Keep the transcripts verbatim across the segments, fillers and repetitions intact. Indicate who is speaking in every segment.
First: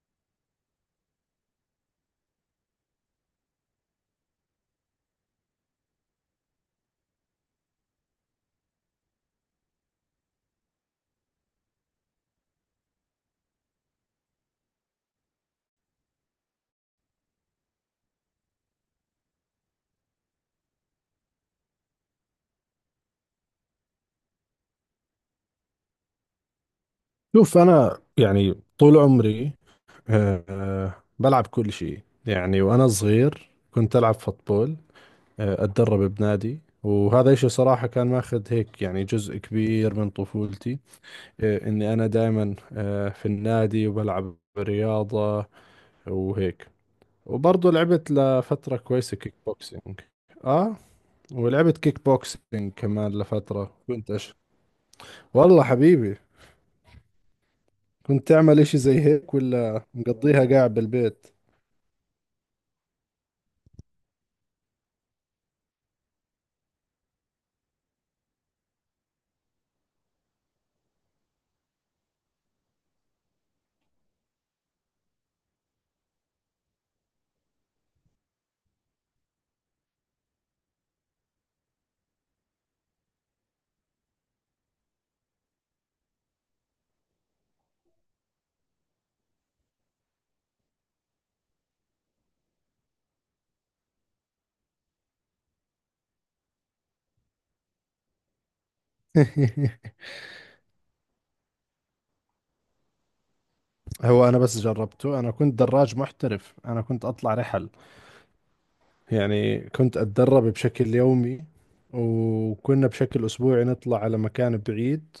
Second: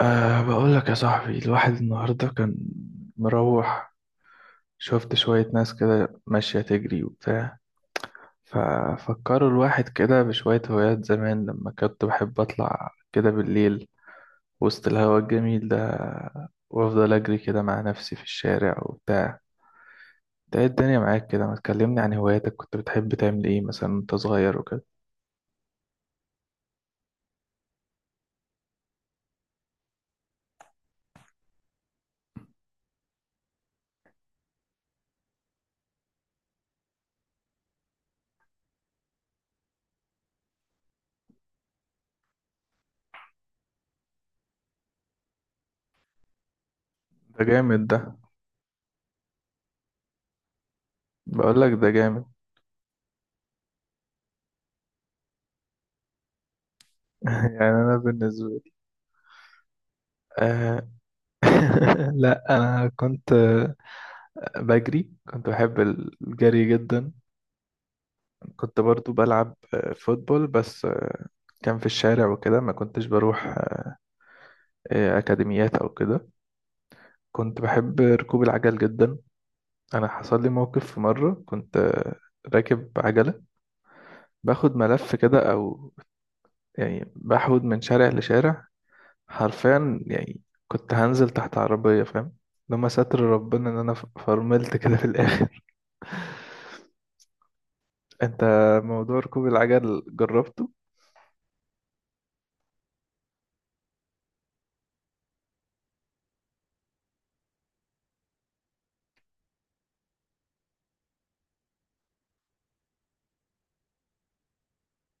Speaker 1: أه بقول لك يا صاحبي، الواحد النهاردة كان مروح. شفت شوية ناس كده ماشية تجري وبتاع. ففكروا الواحد كده بشوية هوايات زمان، لما كنت بحب أطلع كده بالليل وسط الهواء الجميل ده وأفضل أجري كده مع نفسي في الشارع وبتاع. ده إيه الدنيا معاك كده؟ ما تكلمني عن هواياتك، كنت بتحب تعمل إيه مثلا وأنت صغير وكده؟
Speaker 2: شوف. أنا يعني طول عمري آه، آه، بلعب كل شيء، يعني وأنا صغير كنت ألعب فوتبول. آه، أتدرب بنادي، وهذا إشي صراحة كان ماخذ هيك يعني جزء كبير من طفولتي. آه، إني أنا دائما في النادي وبلعب رياضة وهيك.
Speaker 1: ده
Speaker 2: وبرضه
Speaker 1: جامد ده.
Speaker 2: لعبت لفترة كويسة كيك بوكسينج. آه.
Speaker 1: بقول لك
Speaker 2: ولعبت
Speaker 1: ده
Speaker 2: كيك
Speaker 1: جامد.
Speaker 2: بوكسينج كمان لفترة، كنت أش... والله حبيبي
Speaker 1: يعني أنا
Speaker 2: كنت
Speaker 1: بالنسبة
Speaker 2: تعمل
Speaker 1: لي
Speaker 2: إشي زي هيك ولا مقضيها قاعد
Speaker 1: آه...
Speaker 2: بالبيت؟
Speaker 1: لا، أنا كنت بجري، كنت بحب الجري جدا. كنت برضو بلعب آه، فوتبول، بس آه، كان في الشارع وكده، ما كنتش بروح آه، أكاديميات أو كده. كنت بحب ركوب العجل جدا. أنا حصل لي موقف في مرة، كنت آه، راكب عجلة، باخد ملف كده، أو يعني بحود من شارع لشارع، حرفيا يعني كنت هنزل تحت عربية، فاهم؟ لما ستر ربنا إن أنا ف- فرملت كده في الآخر. أنت موضوع ركوب العجل جربته؟
Speaker 2: هو أنا بس جربته، أنا كنت دراج محترف، أنا كنت أطلع رحل. يعني كنت أتدرب بشكل يومي، وكنا بشكل أسبوعي نطلع على مكان بعيد،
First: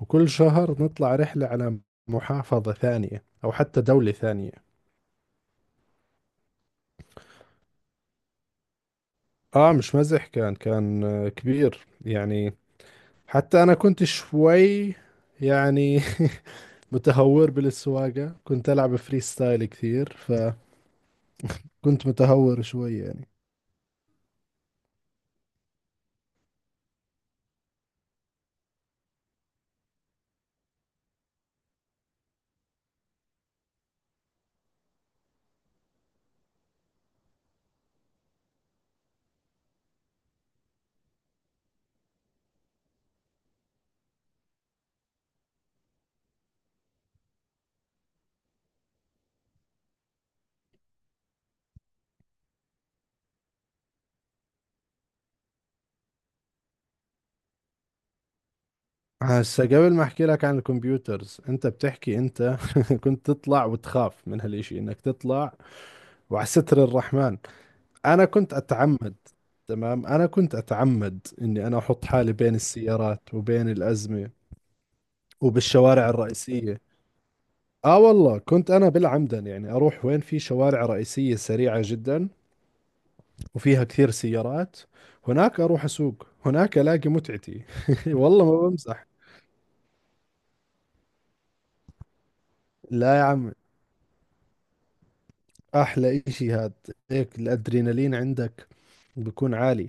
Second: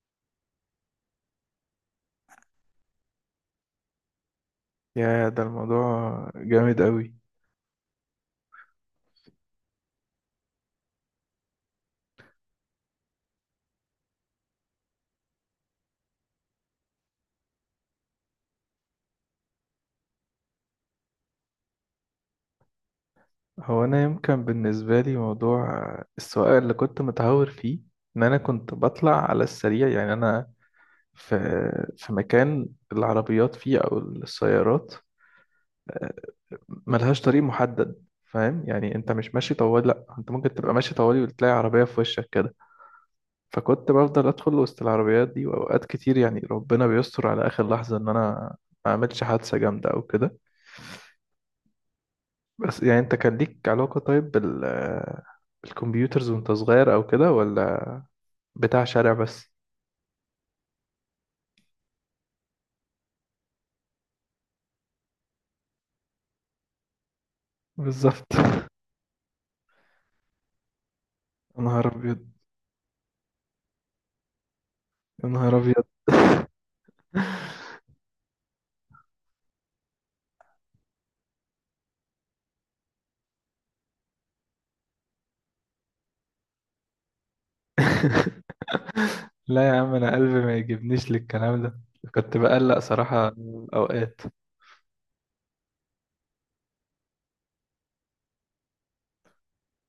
Speaker 2: وكل شهر نطلع رحلة على محافظة ثانية أو حتى دولة ثانية.
Speaker 1: يا ده الموضوع جامد قوي.
Speaker 2: آه مش مزح، كان كان آه، كبير يعني. حتى أنا كنت شوي يعني متهور بالسواقة، كنت ألعب فري ستايل كثير، فكنت متهور شوي يعني.
Speaker 1: هو انا يمكن بالنسبه لي موضوع السواقه اللي كنت متهور فيه ان انا كنت بطلع على السريع. يعني انا في في مكان العربيات فيه او السيارات، آه، ملهاش طريق محدد، فاهم؟ يعني انت مش ماشي طوالي، لا، انت ممكن تبقى ماشي طوالي وتلاقي عربية في وشك كده. فكنت بفضل ادخل وسط العربيات دي، واوقات كتير يعني ربنا بيستر على اخر لحظة ان انا ما اعملش حادثة جامدة او كده. بس يعني، انت كان ليك علاقة طيب بال بالكمبيوترز وانت صغير او كده، ولا بتاع شارع بس؟
Speaker 2: هسه قبل ما احكي لك عن الكمبيوترز، انت بتحكي انت كنت تطلع وتخاف من هالاشي، انك تطلع وعلى ستر الرحمن.
Speaker 1: بالظبط.
Speaker 2: انا كنت اتعمد، تمام، انا كنت اتعمد
Speaker 1: يا
Speaker 2: اني انا
Speaker 1: نهار
Speaker 2: احط
Speaker 1: ابيض،
Speaker 2: حالي بين السيارات وبين الازمة،
Speaker 1: يا نهار ابيض.
Speaker 2: وبالشوارع الرئيسية. اه والله كنت انا بالعمدا، يعني اروح وين؟ في شوارع رئيسية سريعة جدا وفيها كثير سيارات. هناك اروح اسوق، هناك الاقي متعتي. والله ما بمزح.
Speaker 1: لا يا عم، انا قلبي ما يجيبنيش للكلام ده. كنت بقلق
Speaker 2: لا يا
Speaker 1: صراحة
Speaker 2: عم،
Speaker 1: اوقات.
Speaker 2: احلى اشي هاد. هيك الادرينالين عندك بيكون عالي.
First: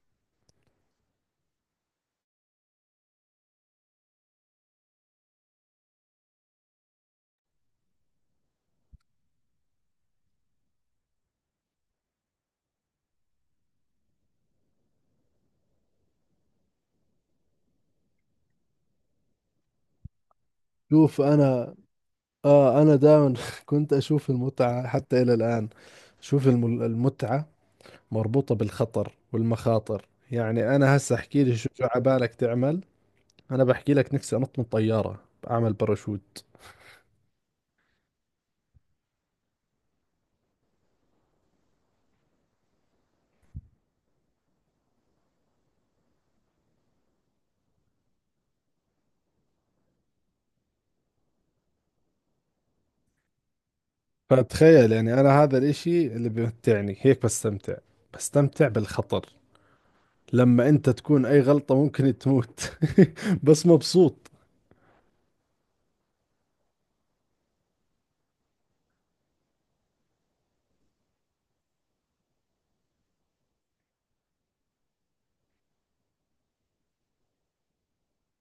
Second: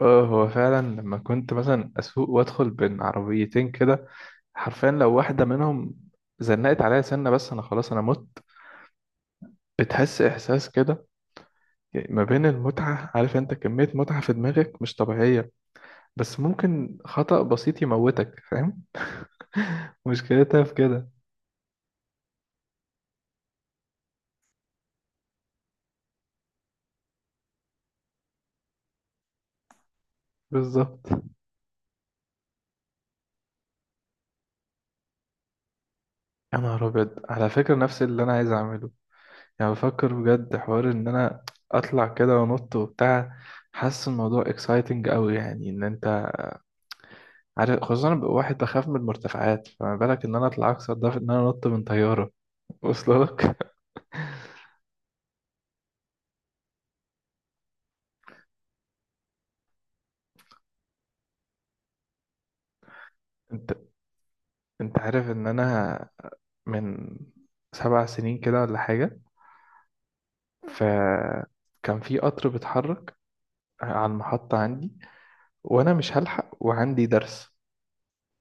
Speaker 1: اه، هو فعلا لما كنت مثلا اسوق وادخل بين عربيتين كده، حرفيا لو واحدة منهم زنقت عليا سنة بس، انا خلاص انا مت. بتحس احساس كده، يعني ما بين المتعة، عارف انت كمية متعة في دماغك مش طبيعية، بس ممكن خطأ بسيط يموتك، فاهم؟ مشكلتها في كده.
Speaker 2: شوف انا، اه انا دائما كنت اشوف المتعة حتى الى الان. شوف الم- المتعة مربوطة بالخطر والمخاطر. يعني انا
Speaker 1: بالظبط.
Speaker 2: هسه احكي لي، شو شو عبالك تعمل؟ انا بحكي لك نفسي انط من طيارة، اعمل باراشوت.
Speaker 1: يا نهار ابيض، على فكرة نفس اللي انا عايز اعمله، يعني بفكر بجد حوار ان انا اطلع كده وانط وبتاع. حاسس الموضوع اكسايتنج قوي، يعني ان انت عارف، خصوصا انا ببقى واحد بخاف من المرتفعات، فما بالك ان انا اطلع اكسر ده في ان انا انط من طيارة. واصل لك.
Speaker 2: فتخيل يعني، انا هذا الاشي اللي بمتعني، هيك بستمتع، بستمتع بالخطر. لما انت تكون اي غلطة ممكن تموت بس
Speaker 1: انت
Speaker 2: مبسوط.
Speaker 1: انت عارف ان انا من سبع سنين كده ولا حاجة، فكان في قطر بيتحرك على المحطة عندي وأنا مش هلحق وعندي درس،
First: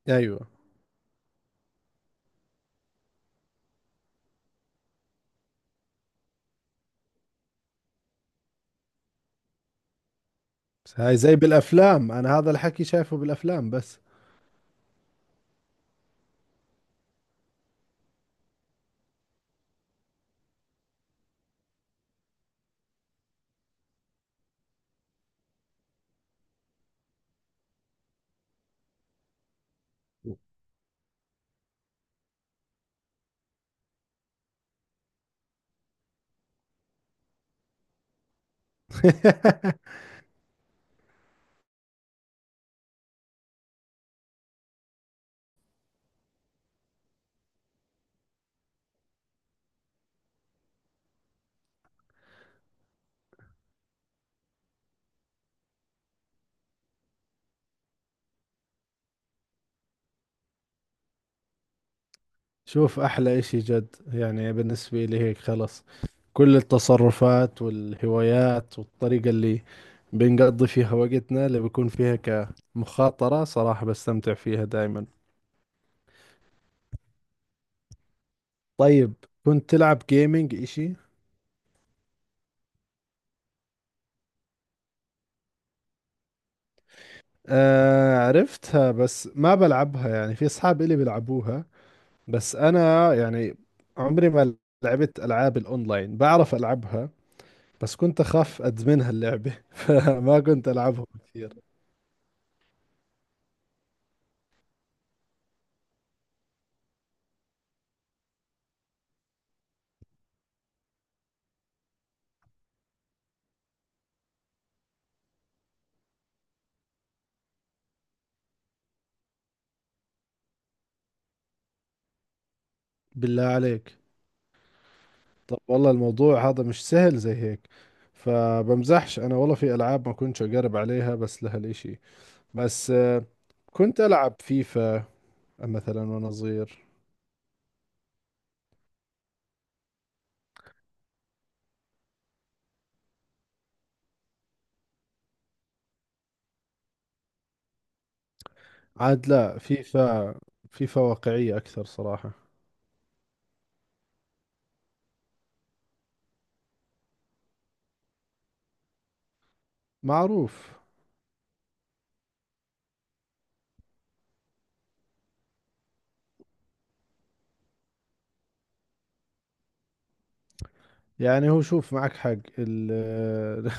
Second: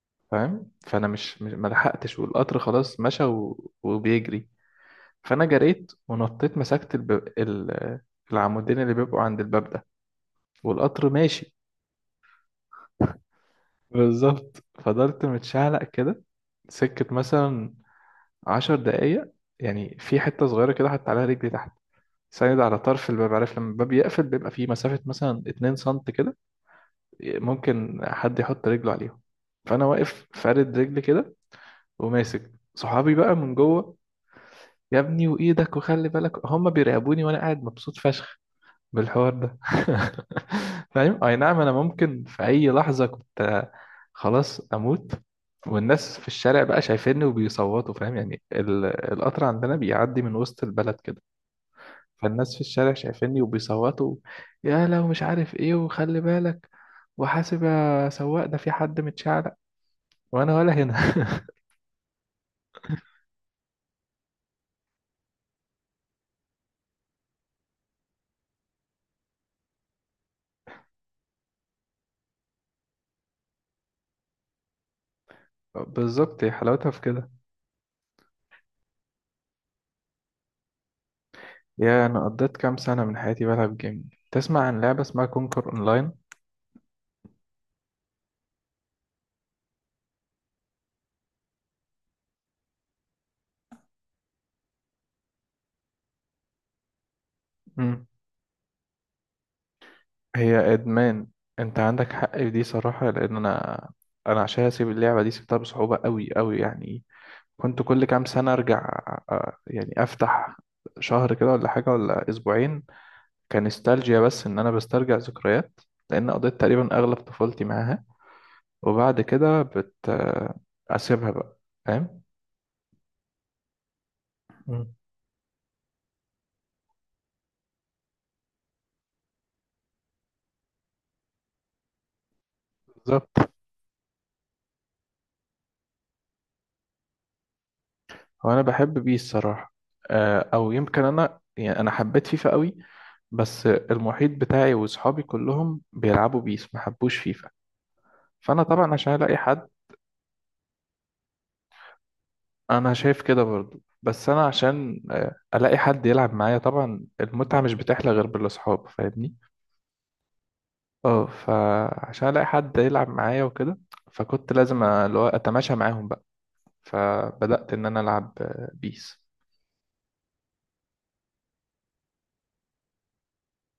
Speaker 2: ايوه.
Speaker 1: فاهم؟ فأنا مش مش- ما لحقتش، والقطر خلاص مشى و... وبيجري. فأنا جريت ونطيت، مسكت الب... ال... العمودين اللي بيبقوا عند الباب ده
Speaker 2: بس
Speaker 1: والقطر
Speaker 2: هاي زي
Speaker 1: ماشي.
Speaker 2: بالافلام، انا هذا الحكي شايفه بالافلام بس.
Speaker 1: بالظبط. فضلت متشعلق كده سكة مثلا عشر دقايق. يعني في حتة صغيرة كده حط عليها رجلي تحت، ساند على طرف الباب. عارف لما الباب يقفل بيبقى فيه مسافة مثلا اتنين سنت كده، ممكن حد يحط رجله عليهم. فانا واقف فارد رجلي كده، وماسك صحابي بقى من جوه. يا ابني وايدك وخلي بالك. هم بيراقبوني وانا قاعد مبسوط فشخ بالحوار ده. فاهم؟ اي نعم، انا ممكن في اي لحظه كنت خلاص اموت. والناس في الشارع بقى شايفيني وبيصوتوا. فاهم يعني، ال- القطر عندنا بيعدي من وسط البلد كده، فالناس في الشارع شايفيني وبيصوتوا يا لو مش عارف ايه، وخلي بالك وحاسب يا سواق، ده في حد متشعلق، وانا ولا هنا.
Speaker 2: شوف احلى اشي جد، يعني بالنسبة لي هيك خلص، كل التصرفات والهوايات والطريقة اللي بنقضي فيها وقتنا، اللي بيكون فيها كمخاطرة، صراحة بستمتع فيها دائما.
Speaker 1: بالظبط، هي حلاوتها في كده.
Speaker 2: طيب، كنت تلعب جيمنج اشي؟
Speaker 1: يا انا قضيت كام سنة من حياتي بلعب جيم. تسمع عن لعبة اسمها كونكر اونلاين؟
Speaker 2: آه عرفتها بس ما بلعبها، يعني في اصحاب الي بيلعبوها، بس انا يعني عمري ما لعبت العاب الاونلاين، بعرف العبها بس
Speaker 1: امم
Speaker 2: كنت أخاف أدمنها اللعبة، فما كنت
Speaker 1: هي
Speaker 2: ألعبهم
Speaker 1: ادمان،
Speaker 2: كثير.
Speaker 1: انت عندك حق في دي صراحة، لان انا، انا عشان اسيب اللعبة دي سبتها بصعوبة قوي قوي يعني. كنت كل كام سنة ارجع، آه، يعني افتح شهر كده ولا حاجة ولا اسبوعين، كنستالجيا، بس ان انا بسترجع ذكريات لان قضيت تقريبا اغلب طفولتي معاها. وبعد كده بت اسيبها بقى، فاهم؟
Speaker 2: بالله عليك؟
Speaker 1: مم.
Speaker 2: طب والله الموضوع هذا مش سهل زي هيك، فبمزحش أنا والله، في ألعاب ما كنتش أقرب عليها بس لهالإشي. بس آه،
Speaker 1: بالظبط.
Speaker 2: كنت ألعب فيفا مثلا وأنا صغير.
Speaker 1: هو انا بحب بيه الصراحه. آه، او يمكن انا، يعني انا حبيت فيفا قوي، بس المحيط بتاعي واصحابي كلهم بيلعبوا بيس، ما حبوش فيفا. فانا طبعا عشان
Speaker 2: عاد
Speaker 1: الاقي
Speaker 2: لا،
Speaker 1: حد.
Speaker 2: فيفا، فيفا واقعية أكثر صراحة.
Speaker 1: انا شايف كده برضو، بس انا عشان آه، الاقي حد يلعب معايا، طبعا المتعه مش بتحلى غير بالاصحاب، فاهمني؟
Speaker 2: معروف.
Speaker 1: اه، فعشان الاقي حد يلعب معايا وكده، فكنت لازم اللي هو اتماشى معاهم بقى. فبدأت ان انا العب آه، بيس.
Speaker 2: يعني هو شوف، معك حق ال...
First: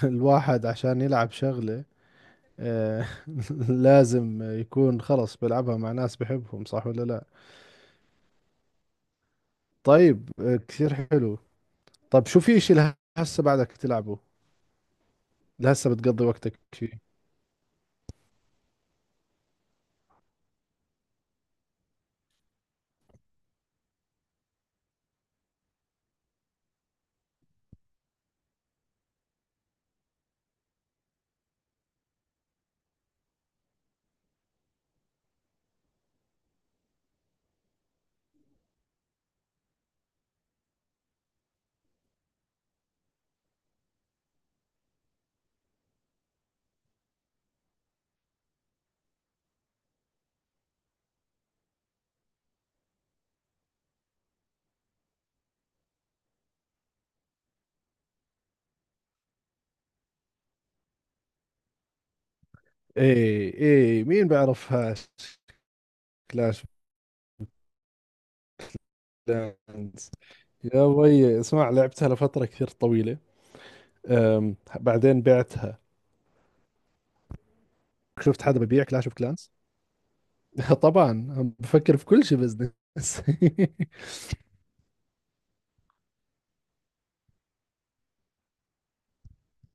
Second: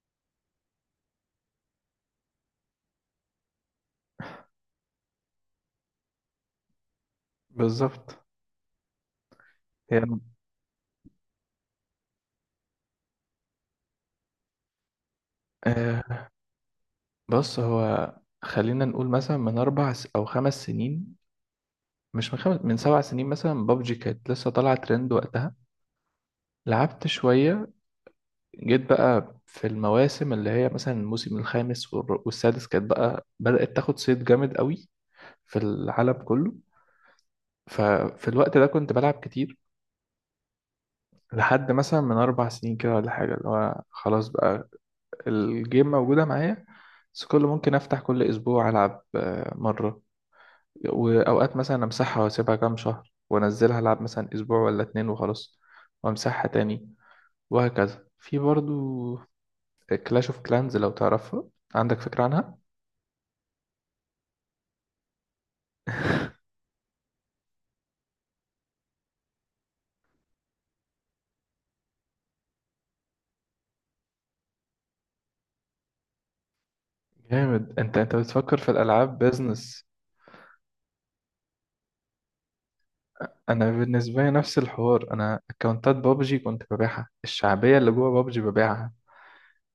Speaker 2: الواحد عشان يلعب شغلة آه، لازم يكون خلص بلعبها مع ناس بحبهم، صح ولا لا؟
Speaker 1: بالظبط. هي
Speaker 2: طيب، آه، كثير حلو. طب شو، في اشي لهسه بعدك تلعبه؟ لهسه
Speaker 1: آه،
Speaker 2: بتقضي وقتك فيه؟
Speaker 1: بص هو، خلينا نقول مثلا من اربع س- او خمس سنين، مش من خمس، من سبع سنين مثلا. بابجي كانت لسه طالعه ترند وقتها، لعبت شويه. جيت بقى في المواسم اللي هي مثلا الموسم الخامس والر- والسادس، كانت بقى بدأت تاخد صيت جامد قوي في العالم كله. ففي الوقت ده كنت بلعب كتير لحد مثلا من أربع سنين كده ولا حاجة. اللي هو خلاص بقى، الجيم موجودة معايا، بس كل ممكن أفتح كل أسبوع ألعب آه، مرة. وأوقات مثلا أمسحها وأسيبها كام شهر، وأنزلها ألعب مثلا أسبوع ولا اتنين وخلاص، وأمسحها تاني، وهكذا. في برضو كلاش اوف كلانز، لو تعرفها، عندك فكرة عنها؟
Speaker 2: ايه ايه مين بعرفهاش، كلاش بلاندز. يا وي اسمع، لعبتها لفترة كثير طويلة، أم بعدين بعتها.
Speaker 1: جامد. انت انت
Speaker 2: شفت
Speaker 1: بتفكر
Speaker 2: حدا
Speaker 1: في
Speaker 2: ببيع كلاش اوف
Speaker 1: الألعاب
Speaker 2: كلانس؟
Speaker 1: بيزنس.
Speaker 2: طبعا، عم بفكر في كل شيء بزنس.
Speaker 1: أنا بالنسبة لي نفس الحوار، أنا أكونتات بابجي كنت ببيعها، الشعبية اللي جوه بابجي ببيعها.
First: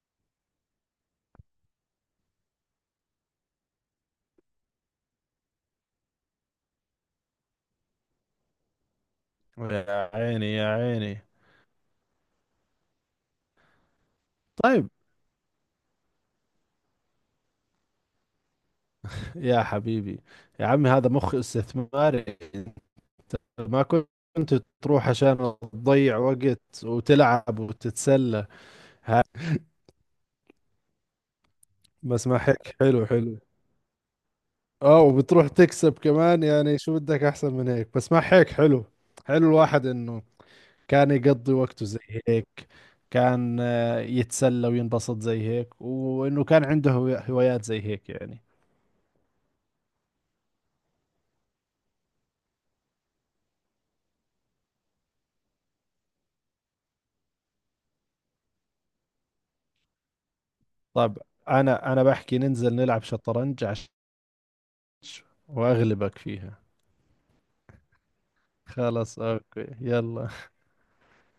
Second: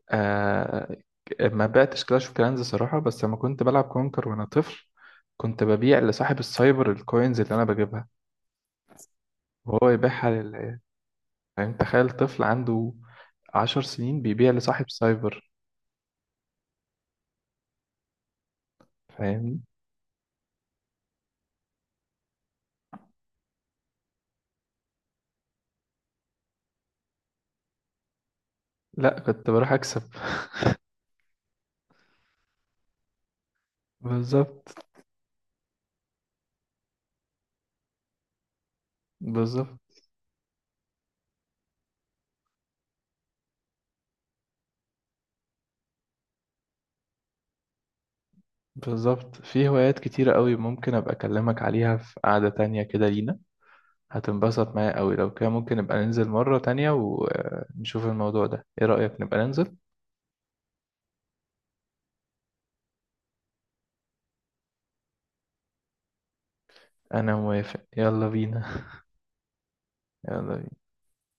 Speaker 1: آه. ما بقتش كلاش اوف كلانز صراحة، بس لما كنت بلعب كونكر وانا طفل، كنت ببيع لصاحب السايبر الكوينز اللي انا بجيبها، وهو
Speaker 2: يا
Speaker 1: يبيعها
Speaker 2: عيني يا
Speaker 1: لل...
Speaker 2: عيني.
Speaker 1: فاهم؟ تخيل طفل عنده عشر سنين بيبيع
Speaker 2: طيب،
Speaker 1: لصاحب سايبر، فاهمني؟
Speaker 2: يا حبيبي، يا عمي هذا مخ استثماري. أنت ما كنت تروح عشان تضيع وقت وتلعب وتتسلى.
Speaker 1: لا،
Speaker 2: ها؟
Speaker 1: كنت بروح اكسب.
Speaker 2: بس ما هيك حلو، حلو.
Speaker 1: بالظبط.
Speaker 2: اه، وبتروح تكسب كمان، يعني شو بدك احسن من هيك؟ بس ما هيك حلو. حلو
Speaker 1: بالظبط.
Speaker 2: الواحد انه كان يقضي وقته زي هيك، كان آه، يتسلى وينبسط زي هيك، وانه كان عنده هو- هوايات زي هيك يعني.
Speaker 1: بالظبط. في هوايات كتيرة قوي ممكن ابقى اكلمك عليها في قعدة تانية كده لينا، هتنبسط معايا قوي لو كده. ممكن نبقى ننزل مرة تانية ونشوف الموضوع ده، ايه رأيك نبقى ننزل؟
Speaker 2: طب، انا انا بحكي ننزل نلعب شطرنج عش، واغلبك فيها.
Speaker 1: انا موافق، يلا بينا.
Speaker 2: خلاص، اوكي، يلا.
Speaker 1: يلا.